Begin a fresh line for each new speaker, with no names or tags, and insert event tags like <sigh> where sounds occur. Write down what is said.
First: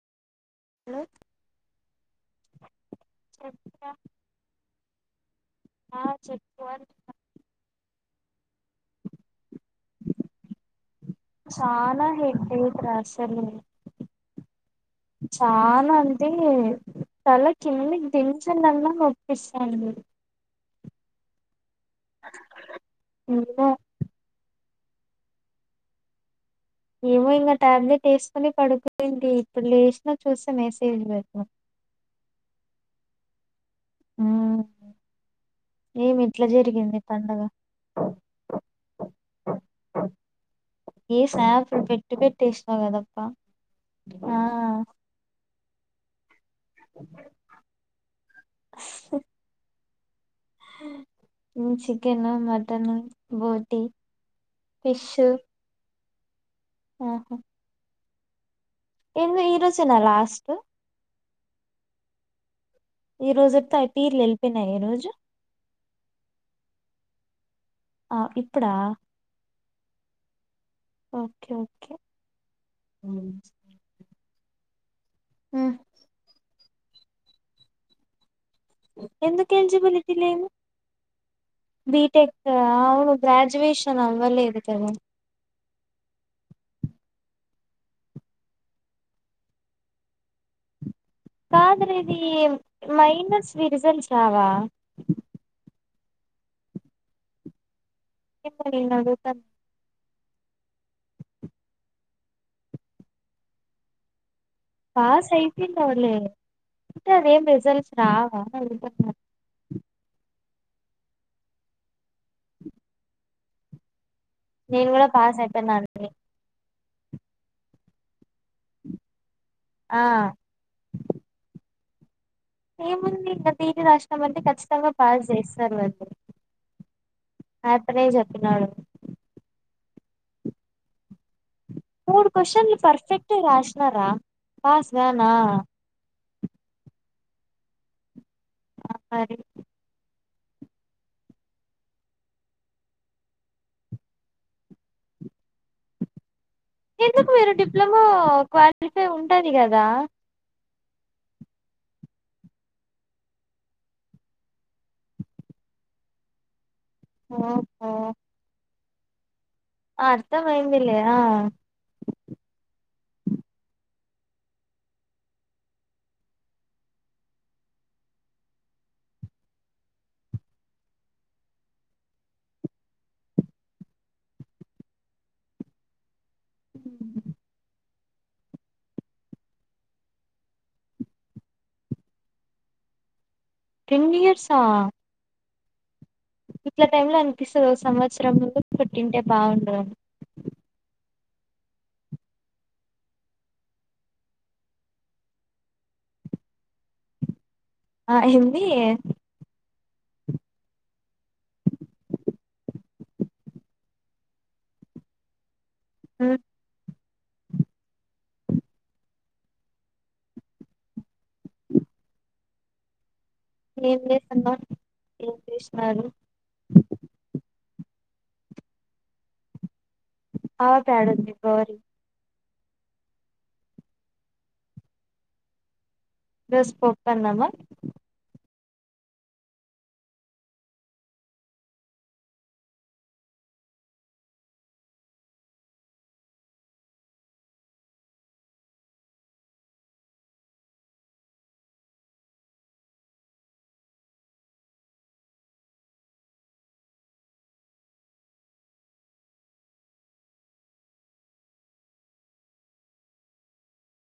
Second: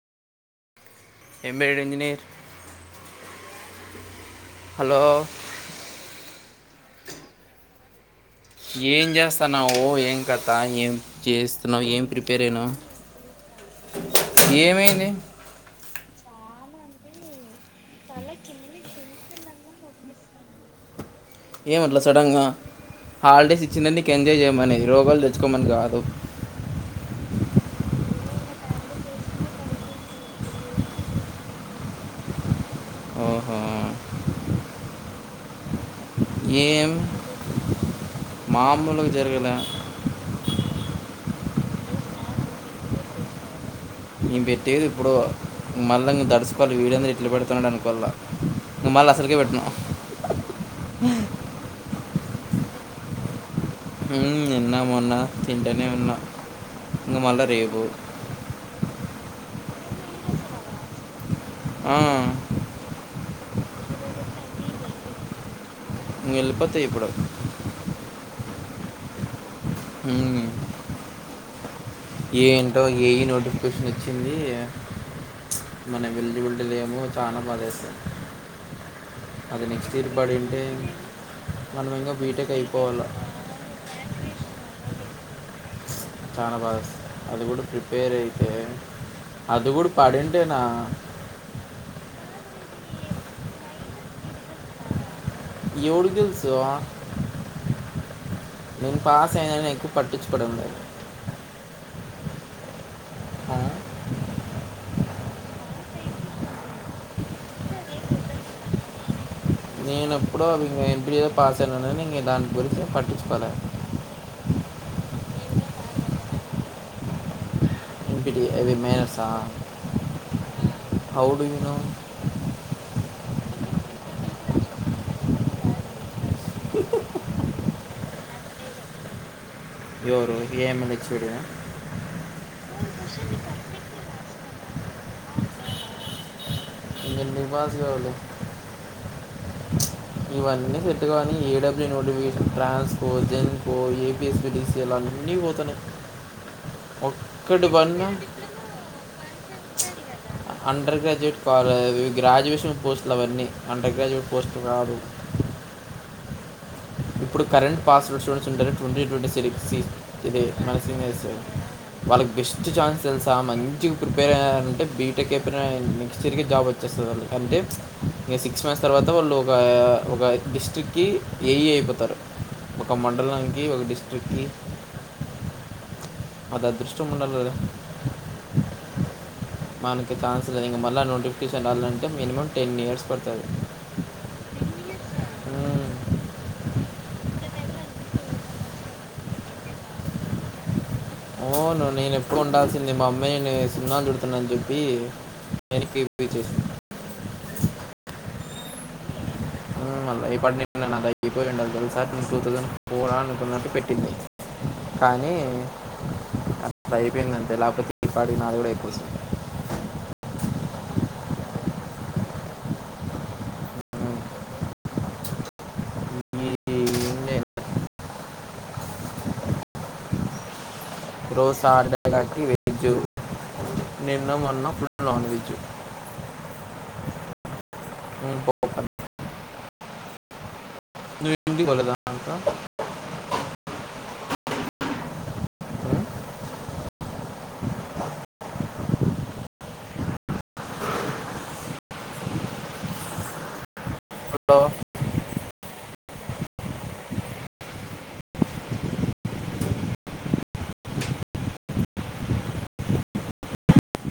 Hello
embed engineer
చెప్ రా
hello
ఆ చెప్పు అంటి
ఏం చేస్తాన్నావు ఏం కథ ఏం చేస్తున్నావు ఏం
చానా
ప్రిపేర్ అయినావు
హెడేక్ రా అసలు
ఏమైంది
చాల అంటే తల కిందికి దించిందన్న నొప్పిస్తాంది
ఏమట్ల సడన్ గా హాలిడేస్
ఏమో
ఇచ్చిండేది నీకు ఎంజాయ్ చేయమనేది రోగాలు తెచ్చుకోమని కాదు
ఏమో ఇంగా టాబ్లెట్ వేసుకొని పడుకొనింటి ఇప్పుడు లేసినా చూస్తే మెసేజ్ లు పెట్నావ్
ఆహా
మ్మ్ ఏమి ఇట్లా జరిగింది పండగ
మాములుగా జరగల
ఏ స్నాప్లు పెట్టి పెట్టి ఏశినావ్ కదప్పా ఆ
నేను పెట్టేది ఎప్పుడో మల్లంగా దస్ వీడెందిరా ఇట్లా పెడుతాన్నాడు అనుకోల్లా ఇంగ మళ్ళ అసలకే పెట్ను
మ్మ్ చికెను మటను బోటి
మ్మ్ నిన్నా
ఫిష్
మొన్న తింటానే ఉన్నా ఇంగా మళ్ళా రేపు
ఏంది ఈరోజేనా లాస్ట్
ఆ
ఈ రోజుటితో పీర్లు ఎల్లిపోయినాయి ఈ రోజు
ఇంగ ఎల్లిపోతా ఇప్పుడూ
ఆ ఇప్పుడా
మ్మ్
ఓకే ఓకే
ఏంటో ఏఈ నోటిఫికేషన్ వచ్చింది
మ్మ్
మనం ఎలిజిబిల్ ఏమో చానా బాధేస్తాంది
ఎందుకు ఎలిజిబిలిటీ లేదు
మనం ఇంకా
బిటెక్
బీటెక్
ఆ
అయిపోవాల.
అవును గ్రాడ్యుయేషన్ అవ్వలేదు కద
చానా బాధేస్తాంది అది కూడా ప్రిపేర్ అయితే అది గూడా పడింటేనా
కాదుర ఇది మైనస్ వి రిజల్ట్స్ రావా
ఎవడకి తెలుసు
ఏమో
నేను పాస్
అడుగుతాను
అయినగాని ఎక్కువ పట్టించుకోవడం లేదు ఆమ్
పాస్ అయిపోయింది వాళ్ళు అంటే అద ఏం రిజల్ట్స్ రావా అంటన్నార <unintelligible>
నేను ఎప్పుడ ఇ <unintelligible> ఎప్పుడు ఏదో పాస దాని గురించి పట్టించుకోలే
నేను కూడా పాస్ అయిపోయినా అండి
ఎీ అభ మేనస్ <unintelligible>
ఆ
హౌ డూ యూ నో
ఏముంది ఇంకా తిరి <unintelligible> రాసినామ అంటే ఖచ్చితంగా పాస్ చేస్తారు మళ్ళు రాత్రే చెప్పినాడు
ఎవరు ఏఎంల్ ఇచ్చుడ <unintelligible>
మూడు క్వశ్చన్లు పర్ఫెక్ట్ రాసినారా పాస్గానా
ఇంకా ఎందుకు పాస్ కావులే
సర <unintelligible>
ఇవన్నీ సేట్టు కావని ఏడబ్ల్యూ notification Transco Genco A SPDCL అన్నీ పోతున్నాయి
ఎందుకు మీరు
ఒక్కటి పడిన
డిప్లొమో క్వాలిఫై ఉంటది కదా
అండర్ గ్రాడ్యుయేట్ <unintelligible> గ్రాడ్యుయేషన్ పోస్టులు అవన్నీ అండర్ గ్రాడ్యుయేట్ పోస్టులు కాదు ఇప్పుడు కరెంట్
ఓహో
పాస్వర్డ్స్ చూడసి ఉంటారు ట్వంటీ ట్వంటీ <unintelligible> సెరిక్సీ ఇదే
అర్థమైందిలే
మన
ఆ
వాళ్ళకి బెస్ట్ ఛాన్స్ తెలుసా మంచిగా ప్రిపేర్ అయ్యరంటే బీటెక్ అయిపోయినా నెక్స్ట్ ఇయర్ క జాబ్ వచ్చ వచ్చేస్తది ఆళ్ళకి అంటే ఇక సిక్స్ మంత్స్ తర్వాత వాళ్ళు ఒక ఒక డిస్ట్రిక్ట్ కి ఏఈ అయిపోత త్తర్ ఒక మండలానికి ఒక డిస్ట్రిక్కి అది అదృష్టం ఉండాలి కదా మనకి ఛాన్స్ లేదు ఇంగా మళ్ళీ నోటిఫికేషన్ రాలంటే మినిమం టెన్ ఇయర్స్ పడుతది
టెన్ ఇయర్సా
మ్మ్.
ఇట్ల టైమ్ లో అనిపిస్తుంది ఒక సంవత్సరం ముందు పుట్టింటే బాగుండద
అవును నేను ఎప్పుడు ఉండాల్సింది మా అమ్మ నేను సున్నాను చుడుతున్నా అని చెప్పి ఎ <unintelligible>
ఆ హిందీ
మల్ల ఈ పటిండు నాద అయిపోయి రెండ తలసాట్ టూ థౌసండ్ ఫోర్ అని తొనటిటు పెట్టింది <unintelligible> కానీ
ఉం
అట్లా అయిపోయిందంతే లేకపోతే ఈ పాటికీ నాది కూడా అయిపోతుంది
ఏం
ఉమ్,
చేసమ్మా ఏం చేసినారు <unintelligible>
ఈ నేను
ఆ ప్యాడడి <unintelligible>
రోజు సార్ నిన్న అన్న ప నన్ వెజు <unintelligible>
ఈరోజు పప్పన్నం మా
ఉం ప బ <unintelligible> ఉమ్, హలో